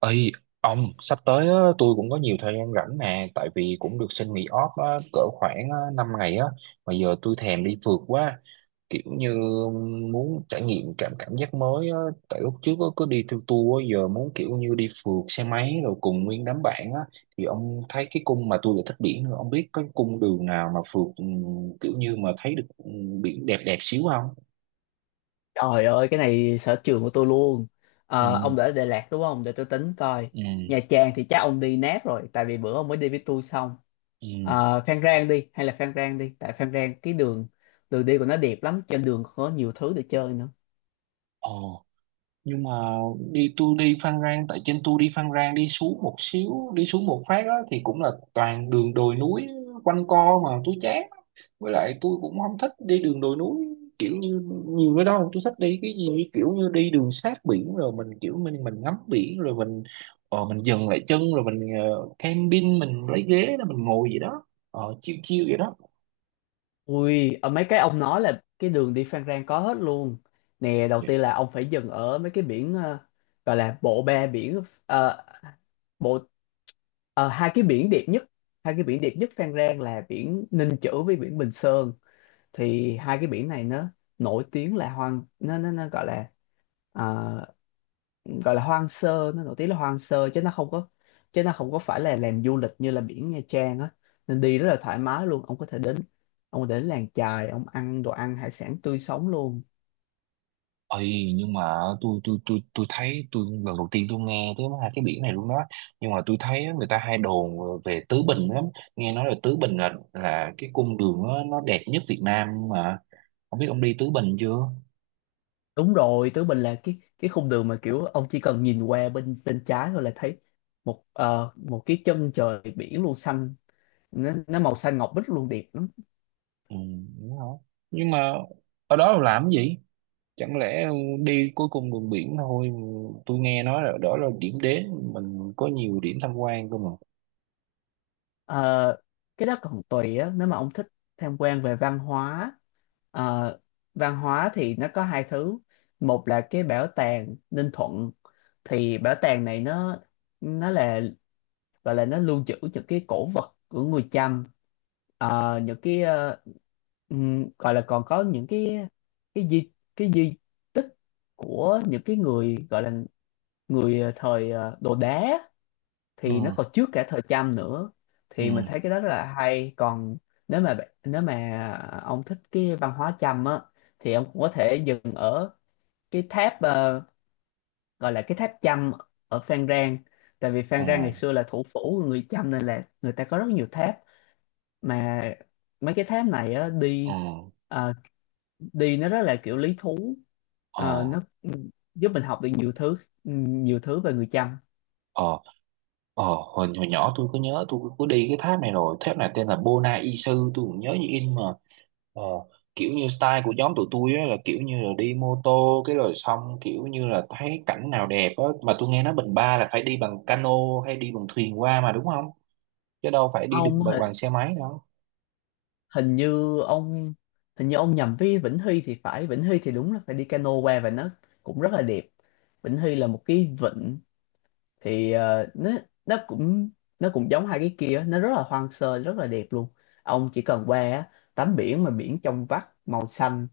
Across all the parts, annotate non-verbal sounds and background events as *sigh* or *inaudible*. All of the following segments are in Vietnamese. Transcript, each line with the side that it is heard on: right: Ê, ông sắp tới á, tôi cũng có nhiều thời gian rảnh nè tại vì cũng được xin nghỉ off á, cỡ khoảng á, 5 ngày á. Mà giờ tôi thèm đi phượt quá, kiểu như muốn trải nghiệm cảm cảm giác mới á. Tại lúc trước á, cứ đi theo tour á, giờ muốn kiểu như đi phượt xe máy rồi cùng nguyên đám bạn á. Thì ông thấy cái cung mà tôi lại thích biển nữa, ông biết cái cung đường nào mà phượt, ừ, kiểu như mà thấy được, ừ, biển đẹp đẹp xíu không?
left: Trời ơi, cái này sở trường của tôi luôn. Ờ,
right: Ừ.
left: ông đã ở Đà Lạt đúng không? Để tôi tính coi.
right: Ừ.
left: Nha Trang thì chắc ông đi nát rồi, tại vì bữa ông mới đi với tôi xong.
right: Ừ.
left: Ờ, Phan Rang đi, hay là Phan Rang đi, tại Phan Rang cái đường đường đi của nó đẹp lắm, trên đường có nhiều thứ để chơi nữa.
right: Ồ, nhưng mà đi, tôi đi Phan Rang đi xuống một xíu, đi xuống một phát á, thì cũng là toàn đường đồi núi quanh co mà tôi chán. Với lại tôi cũng không thích đi đường đồi núi kiểu như nhiều cái đó. Tôi thích đi cái gì kiểu như đi đường sát biển rồi mình kiểu mình ngắm biển rồi mình, ờ, mình dừng lại chân rồi mình, ờ, camping, mình lấy ghế rồi mình ngồi gì đó, ờ, chiêu chiêu vậy đó.
left: Ui, ở mấy cái ông nói là cái đường đi Phan Rang có hết luôn. Nè, đầu tiên là ông phải dừng ở mấy cái biển, gọi là bộ ba biển, bộ ờ, hai cái biển đẹp nhất, hai cái biển đẹp nhất Phan Rang là biển Ninh Chữ với biển Bình Sơn. Thì hai cái biển này nó nổi tiếng là hoang nó gọi là ờ, gọi là hoang sơ, nó nổi tiếng là hoang sơ chứ nó không có phải là làm du lịch như là biển Nha Trang á, nên đi rất là thoải mái luôn. Ông có thể đến làng chài, ông ăn đồ ăn hải sản tươi sống luôn.
right: Ây, nhưng mà tôi thấy tôi lần đầu tiên tôi nghe tới hai cái biển này luôn đó. Nhưng mà tôi thấy á, người ta hay đồn về Tứ Bình lắm. Nghe nói là Tứ Bình là cái cung đường nó đẹp nhất Việt Nam, nhưng mà không biết ông đi Tứ Bình chưa.
left: Đúng rồi, Tứ Bình là cái khung đường mà kiểu ông chỉ cần nhìn qua bên bên trái thôi là thấy một một cái chân trời biển luôn, xanh nó màu xanh ngọc bích luôn, đẹp lắm.
right: Ừ, đúng không? Nhưng mà ở đó làm cái gì? Chẳng lẽ đi cuối cùng đường biển thôi? Tôi nghe nói là đó là điểm đến mình có nhiều điểm tham quan cơ mà.
left: Ờ, cái đó còn tùy á, nếu mà ông thích tham quan về văn hóa, ờ, văn hóa thì nó có hai thứ. Một là cái bảo tàng Ninh Thuận, thì bảo tàng này nó là gọi là nó lưu trữ những cái cổ vật của người Chăm. Những cái gọi là, còn có những cái di tích của những cái người gọi là người thời đồ đá, thì nó
right: Ừ.
left: còn trước cả thời Trump nữa.
right: Ừ.
left: Thì mình thấy cái đó rất là hay. Còn nếu mà ông thích cái văn hóa Trump á, thì ông cũng có thể dừng ở cái tháp, gọi là cái tháp Chăm ở Phan Rang, tại vì
right: Ờ.
left: Phan Rang ngày xưa là thủ phủ của người Chăm nên là người ta có rất nhiều tháp. Mà mấy cái tháp này á,
right: Ờ.
left: đi, ờ, đi nó rất là kiểu lý thú.
right: Ờ.
left: Nó giúp mình học được nhiều thứ về người Chăm.
right: Ờ. Ờ, hồi nhỏ tôi có nhớ tôi có đi cái tháp này rồi, tháp này tên là Bona Y Sư, tôi cũng nhớ như in mà. Ờ, kiểu như style của nhóm tụi tôi á, là kiểu như là đi mô tô cái rồi xong kiểu như là thấy cảnh nào đẹp á. Mà tôi nghe nói Bình Ba là phải đi bằng cano hay đi bằng thuyền qua mà, đúng không? Chứ đâu phải đi được
left: Không,
right: bằng, bằng xe máy đâu.
left: hình như ông hình như ông nhầm với Vĩnh Hy thì phải. Vĩnh Hy thì đúng là phải đi cano qua, và nó cũng rất là đẹp. Vĩnh Hy là một cái vịnh, thì nó cũng nó cũng giống hai cái kia, nó rất là hoang sơ, rất là đẹp luôn. Ông chỉ cần qua á, tắm biển mà biển trong vắt,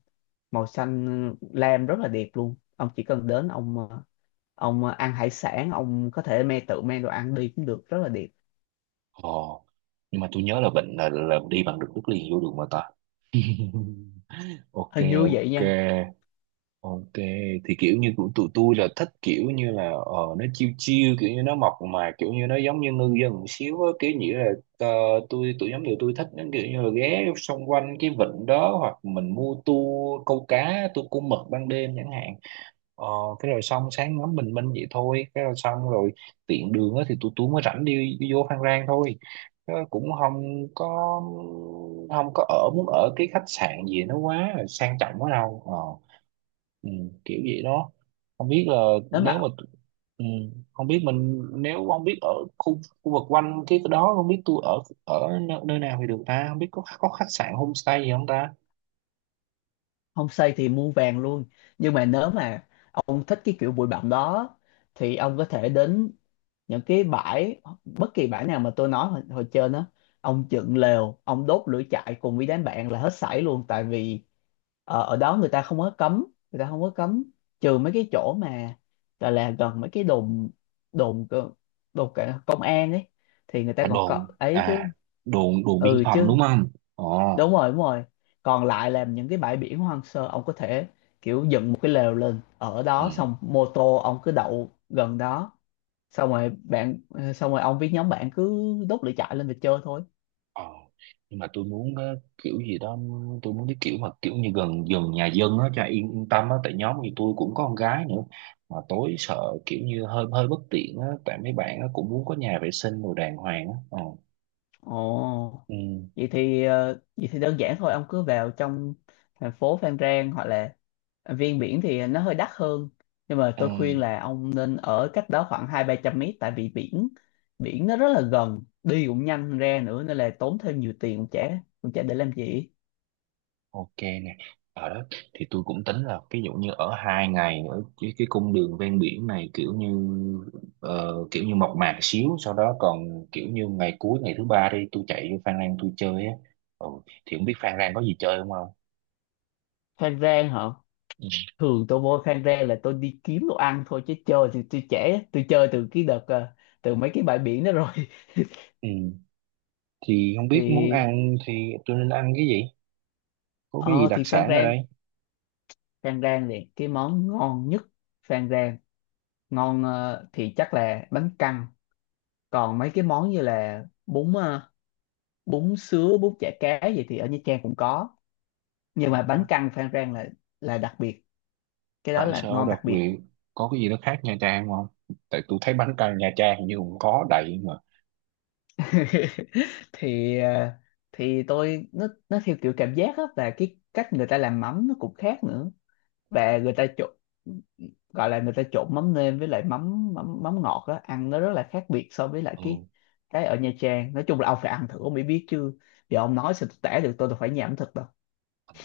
left: màu xanh lam, rất là đẹp luôn. Ông chỉ cần đến, ông ông ăn hải sản, ông có thể me, tự me đồ ăn đi cũng được, rất là đẹp.
right: Ờ, nhưng mà tôi nhớ là Bình là đi bằng được đất liền vô được mà ta. *laughs* Ok.
left: Hình như vậy
right: Ok.
left: nha.
right: Ok, thì kiểu như của tụi tôi là thích kiểu như là, ờ, nó chill chill kiểu như nó mộc mà kiểu như nó giống như ngư dân một xíu á, kiểu như là, ờ, tụi nhóm tụi tôi thích nó kiểu như là ghé xung quanh cái vịnh đó, hoặc mình mua tour câu cá, tour câu mực ban đêm chẳng hạn. Ờ, cái rồi xong sáng ngắm bình minh vậy thôi, cái rồi xong rồi tiện đường á thì tụi tôi mới rảnh đi, đi vô Phan Rang thôi. Ờ, cũng không có không có ở muốn ở cái khách sạn gì nó quá sang trọng quá đâu. Ờ. Ừ, kiểu vậy đó. Không biết là
left: Nếu
right: nếu
left: mà
right: mà, ừ, không biết mình nếu không biết ở khu khu vực quanh cái đó, không biết tôi ở ở nơi, nơi nào thì được ta, không biết có khách sạn homestay gì không ta.
left: không xây thì mua vàng luôn, nhưng mà nếu mà ông thích cái kiểu bụi bặm đó, thì ông có thể đến những cái bãi, bất kỳ bãi nào mà tôi nói hồi trên á, ông dựng lều, ông đốt lửa trại cùng với đám bạn là hết sảy luôn. Tại vì ở đó người ta không có cấm, người ta không có cấm trừ mấy cái chỗ mà gọi là gần mấy cái đồn, đồn cơ- đồn cả công an ấy, thì người ta
right: À,
left: còn có
right: đồn
left: ấy chứ.
right: à? Đồn, đồn biên
left: Ừ
right: phòng,
left: chứ.
right: đúng không? Ồ.
left: Đúng rồi, đúng rồi. Còn lại là những cái bãi biển hoang sơ, ông có thể kiểu dựng một cái lều lên ở
right: Ừ.
left: đó, xong mô tô ông cứ đậu gần đó, xong rồi bạn xong rồi ông với nhóm bạn cứ đốt lửa trại lên và chơi thôi.
right: Ờ, nhưng mà tôi muốn, ờ, kiểu gì đó tôi muốn cái kiểu mà kiểu như gần gần nhà dân á cho yên yên tâm á, tại nhóm thì tôi cũng có con gái nữa mà tối sợ kiểu như hơi hơi bất tiện á, tại mấy bạn á cũng muốn có nhà vệ sinh đồ đàng hoàng á. Ờ.
left: Ồ,
right: Ừ.
left: vậy thì đơn giản thôi, ông cứ vào trong thành phố Phan Rang, hoặc là Viên Biển thì nó hơi đắt hơn, nhưng mà
right: Ừ.
left: tôi khuyên là ông nên ở cách đó khoảng hai ba trăm mét, tại vì biển, nó rất là gần, đi cũng nhanh ra nữa, nên là tốn thêm nhiều tiền cũng chả, để làm gì.
right: Ok nè, ở đó thì tôi cũng tính là ví dụ như ở hai ngày ở cái cung đường ven biển này kiểu như, ờ, kiểu như mộc mạc xíu, sau đó còn kiểu như ngày cuối ngày thứ ba đi tôi chạy vô Phan Rang tôi chơi á. Ừ, thì không biết Phan Rang có gì chơi không không.
left: Khang Rang hả?
right: Ừ.
left: Thường tôi vô Khang Rang là tôi đi kiếm đồ ăn thôi, chứ chơi thì tôi trễ, tôi chơi từ cái đợt từ mấy cái bãi biển đó rồi. *laughs*
right: Ừ, thì không biết muốn
left: Thì
right: ăn thì tôi nên ăn cái gì, có cái gì đặc
left: Phan
right: sản ở
left: Rang,
right: đây.
left: Thì cái món ngon nhất Phan Rang, ngon, thì chắc là bánh căn. Còn mấy cái món như là bún, bún sứa, bún chả cá gì thì ở Nha Trang cũng có,
right: Ừ,
left: nhưng mà
right: hả?
left: bánh căn Phan Rang là đặc biệt, cái đó
right: Tại
left: là
right: sao
left: ngon
right: đặc
left: đặc biệt.
right: biệt, có cái gì nó khác Nha Trang không? Tại tôi thấy bánh căn Nha Trang hình như cũng có đầy mà.
left: *laughs* Thì thì tôi, nó theo kiểu cảm giác á, và cái cách người ta làm mắm nó cũng khác nữa, và người ta trộn gọi là người ta trộn mắm nêm với lại mắm mắm mắm ngọt á, ăn nó rất là khác biệt so với lại
right: Ừ.
left: cái ở Nha Trang. Nói chung là ông phải ăn thử ông mới biết chứ, giờ ông nói sao tôi tả được, tôi đâu phải nhà ẩm thực đâu.
right: Ờ,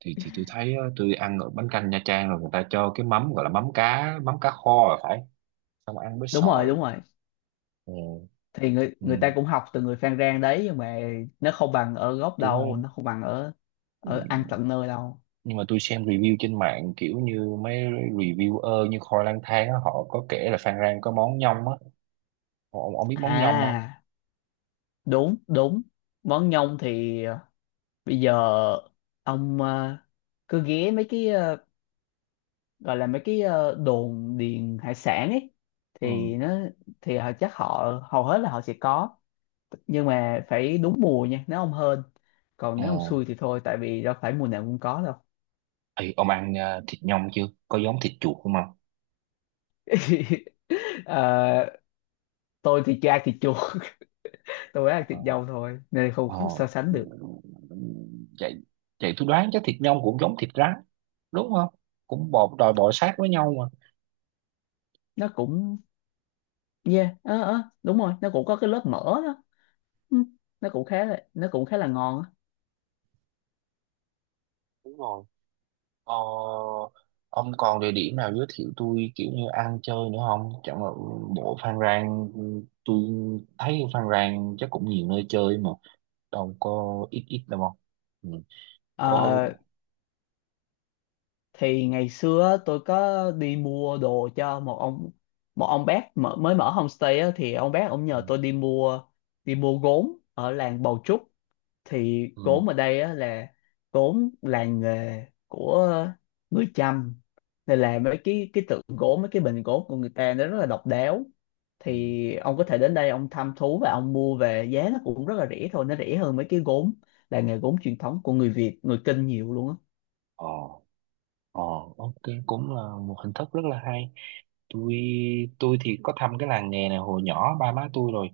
right: thì tôi thấy á, tôi ăn ở bánh canh Nha Trang rồi người ta cho cái mắm gọi là mắm cá, mắm cá kho là phải xong ăn với
left: Đúng rồi,
right: xồi.
left: đúng rồi,
right: Ừ.
left: thì người
right: Ừ,
left: người ta cũng học từ người Phan Rang đấy, nhưng mà nó không bằng ở gốc
right: đúng
left: đâu,
right: hay.
left: nó không bằng ở
right: Ừ,
left: ở ăn tận nơi đâu.
right: nhưng mà tôi xem review trên mạng kiểu như mấy reviewer như Khoi Lang Thang á, họ có kể là Phan Rang có món nhông á. Ông biết món nhông không?
left: À, đúng, đúng, món nhông thì bây giờ ông cứ ghé mấy cái, gọi là mấy cái đồn điền hải sản ấy,
right: Ừ.
left: thì nó thì họ chắc, họ hầu hết là họ sẽ có, nhưng mà phải đúng mùa nha, nếu ông hên, còn
right: Ờ.
left: nếu ông xui thì thôi, tại vì đâu phải mùa nào cũng có đâu.
right: Ê, ông ăn à, thịt nhông chưa, có giống thịt chuột không không?
left: *laughs* Ờ, tôi thì chưa ăn thịt chuột *laughs* tôi ăn thịt
right: Ờ.
left: dâu thôi, nên không không
right: Ờ.
left: so sánh được.
right: Vậy vậy tôi đoán chắc thịt nhông cũng giống thịt rắn đúng không, cũng bò đòi bò sát với nhau.
left: Nó cũng, yeah, đúng rồi, nó cũng có cái lớp mỡ đó. Ừ, nó cũng khá là ngon á.
right: Đúng rồi. Ờ, ông còn địa điểm nào giới thiệu tôi kiểu như ăn chơi nữa không? Chẳng là bộ Phan Rang, tôi thấy Phan Rang chắc cũng nhiều nơi chơi mà, đâu có ít ít đâu không? Ừ. Có.
left: Ờ, thì ngày xưa á, tôi có đi mua đồ cho một ông, bác, mới mở homestay á, thì ông bác ông
right: Ừ.
left: nhờ tôi đi mua, gốm ở làng Bầu Trúc. Thì
right: Ừ.
left: gốm ở đây á, là gốm làng nghề của người Chăm, nên là mấy cái tượng gốm, mấy cái bình gốm của người ta nó rất là độc đáo.
right: Ừ.
left: Thì ông có thể đến đây ông thăm thú và ông mua về, giá nó cũng rất là rẻ thôi, nó rẻ hơn mấy cái gốm làng nghề gốm truyền thống của người Việt, người Kinh, nhiều luôn á.
right: Ờ. Ờ, ok, cũng là một hình thức rất là hay. tôi tôi thì có thăm cái làng nghề này hồi nhỏ ba má tôi rồi,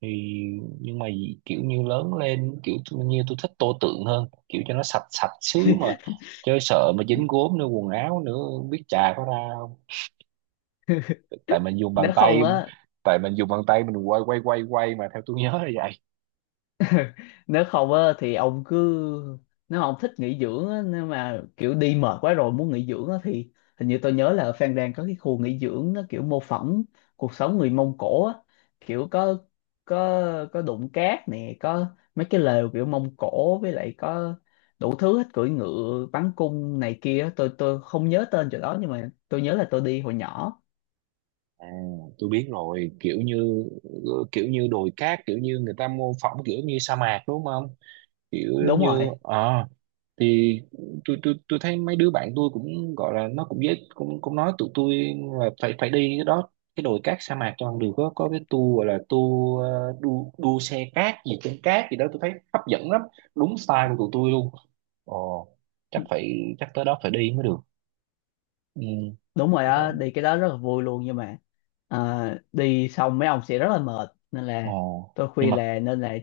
right: thì nhưng mà kiểu như lớn lên kiểu như tôi thích tô tượng hơn kiểu cho nó sạch sạch xíu mà
left: *laughs*
right: chơi, sợ mà dính gốm nữa quần áo nữa không biết chà có ra không. Tại mình dùng bàn
left: nếu không
right: tay.
left: á
right: Tại mình dùng bàn tay mình quay quay quay quay mà theo tôi nhớ là vậy.
left: *laughs* Nếu không á thì ông cứ, nếu mà ông thích nghỉ dưỡng á, nếu mà kiểu đi mệt quá rồi muốn nghỉ dưỡng á, thì hình như tôi nhớ là ở Phan Rang có cái khu nghỉ dưỡng nó kiểu mô phỏng cuộc sống người Mông Cổ á, kiểu có, có đụng cát nè, có mấy cái lều kiểu Mông Cổ, với lại có đủ thứ hết, cưỡi ngựa, bắn cung này kia á. Tôi không nhớ tên chỗ đó, nhưng mà tôi nhớ là tôi đi hồi nhỏ.
right: À, tôi biết rồi, kiểu như đồi cát kiểu như người ta mô phỏng kiểu như sa mạc đúng không, kiểu giống
left: Đúng
right: như,
left: rồi,
right: ờ, thì tôi thấy mấy đứa bạn tôi cũng gọi là nó cũng dễ cũng cũng nói tụi tôi là phải phải đi cái đó, cái đồi cát sa mạc cho bằng được. Có cái tour gọi là tour, ờ, đu đu xe cát gì trên cát gì đó, tôi thấy hấp dẫn lắm, đúng style của tụi tôi luôn. Ồ, chắc phải chắc tới đó phải đi mới được. Ừ.
left: đúng rồi
right: Tôi
left: đó,
right: thấy
left: đi cái đó rất là vui luôn, nhưng mà à, đi xong mấy ông sẽ rất là mệt, nên là
right: ồ,
left: tôi
right: nhưng
left: khuyên
right: mà,
left: là nên là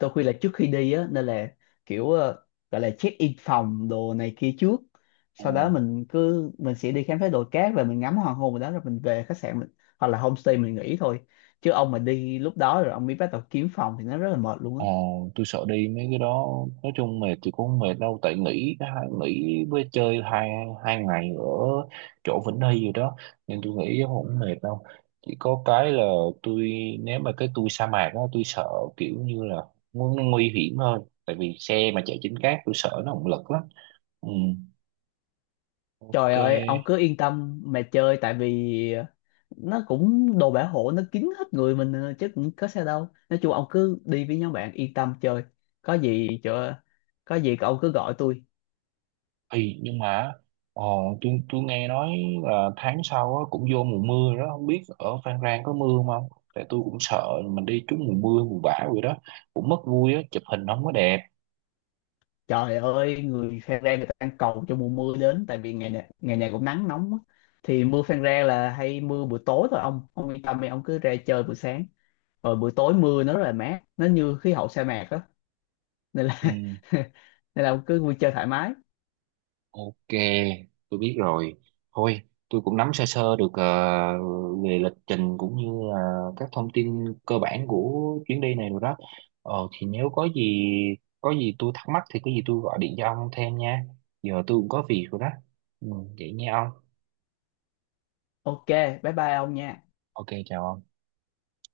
left: tôi khuyên là trước khi đi á, nên là kiểu, gọi là check in phòng đồ này kia trước, sau đó mình cứ, sẽ đi khám phá đồi cát và mình ngắm hoàng hôn ở đó, rồi mình về khách sạn mình, hoặc là homestay mình nghỉ thôi, chứ ông mà đi lúc đó rồi ông mới bắt đầu kiếm phòng thì nó rất là mệt luôn á.
right: ờ, tôi sợ đi mấy cái đó. Nói chung mệt thì cũng không mệt đâu, tại nghỉ nghỉ với chơi hai hai ngày ở chỗ Vĩnh Hy rồi đó, nên tôi nghĩ cũng không mệt đâu. Chỉ có cái là tôi, nếu mà cái tôi sa mạc á tôi sợ kiểu như là nguy hiểm hơn, tại vì xe mà chạy trên cát tôi sợ nó không lực lắm. Ừ, ok.
left: Trời ơi, ông cứ yên tâm mà chơi, tại vì nó cũng đồ bảo hộ nó kín hết người mình à, chứ cũng có sao đâu, nói chung ông cứ đi với nhóm bạn yên tâm chơi, có gì cho có gì cậu cứ gọi tôi.
right: Thì nhưng mà, ờ, tôi nghe nói là tháng sau á, cũng vô mùa mưa rồi đó, không biết ở Phan Rang có mưa không. Tại tôi cũng sợ mình đi trúng mùa mưa mùa bão rồi đó, cũng mất vui á, chụp hình không có đẹp.
left: Trời ơi, người Phan Rang người ta đang cầu cho mùa mưa đến, tại vì ngày này cũng nắng nóng á. Thì mưa Phan Rang là hay mưa buổi tối thôi, ông, yên tâm đi, ông cứ ra chơi buổi sáng, rồi buổi tối mưa nó rất là mát, nó như khí hậu sa mạc á, nên là *laughs*
right: Ừ,
left: nên là ông cứ vui chơi thoải mái.
right: ok, tôi biết rồi. Thôi, tôi cũng nắm sơ sơ được, ờ, về lịch trình cũng như là các thông tin cơ bản của chuyến đi này rồi đó. Ờ, thì nếu có gì tôi thắc mắc thì có gì tôi gọi điện cho ông thêm nha. Giờ tôi cũng có việc rồi đó. Ừ, vậy nha ông.
left: Ok, bye bye ông nha.
right: Ok, chào ông.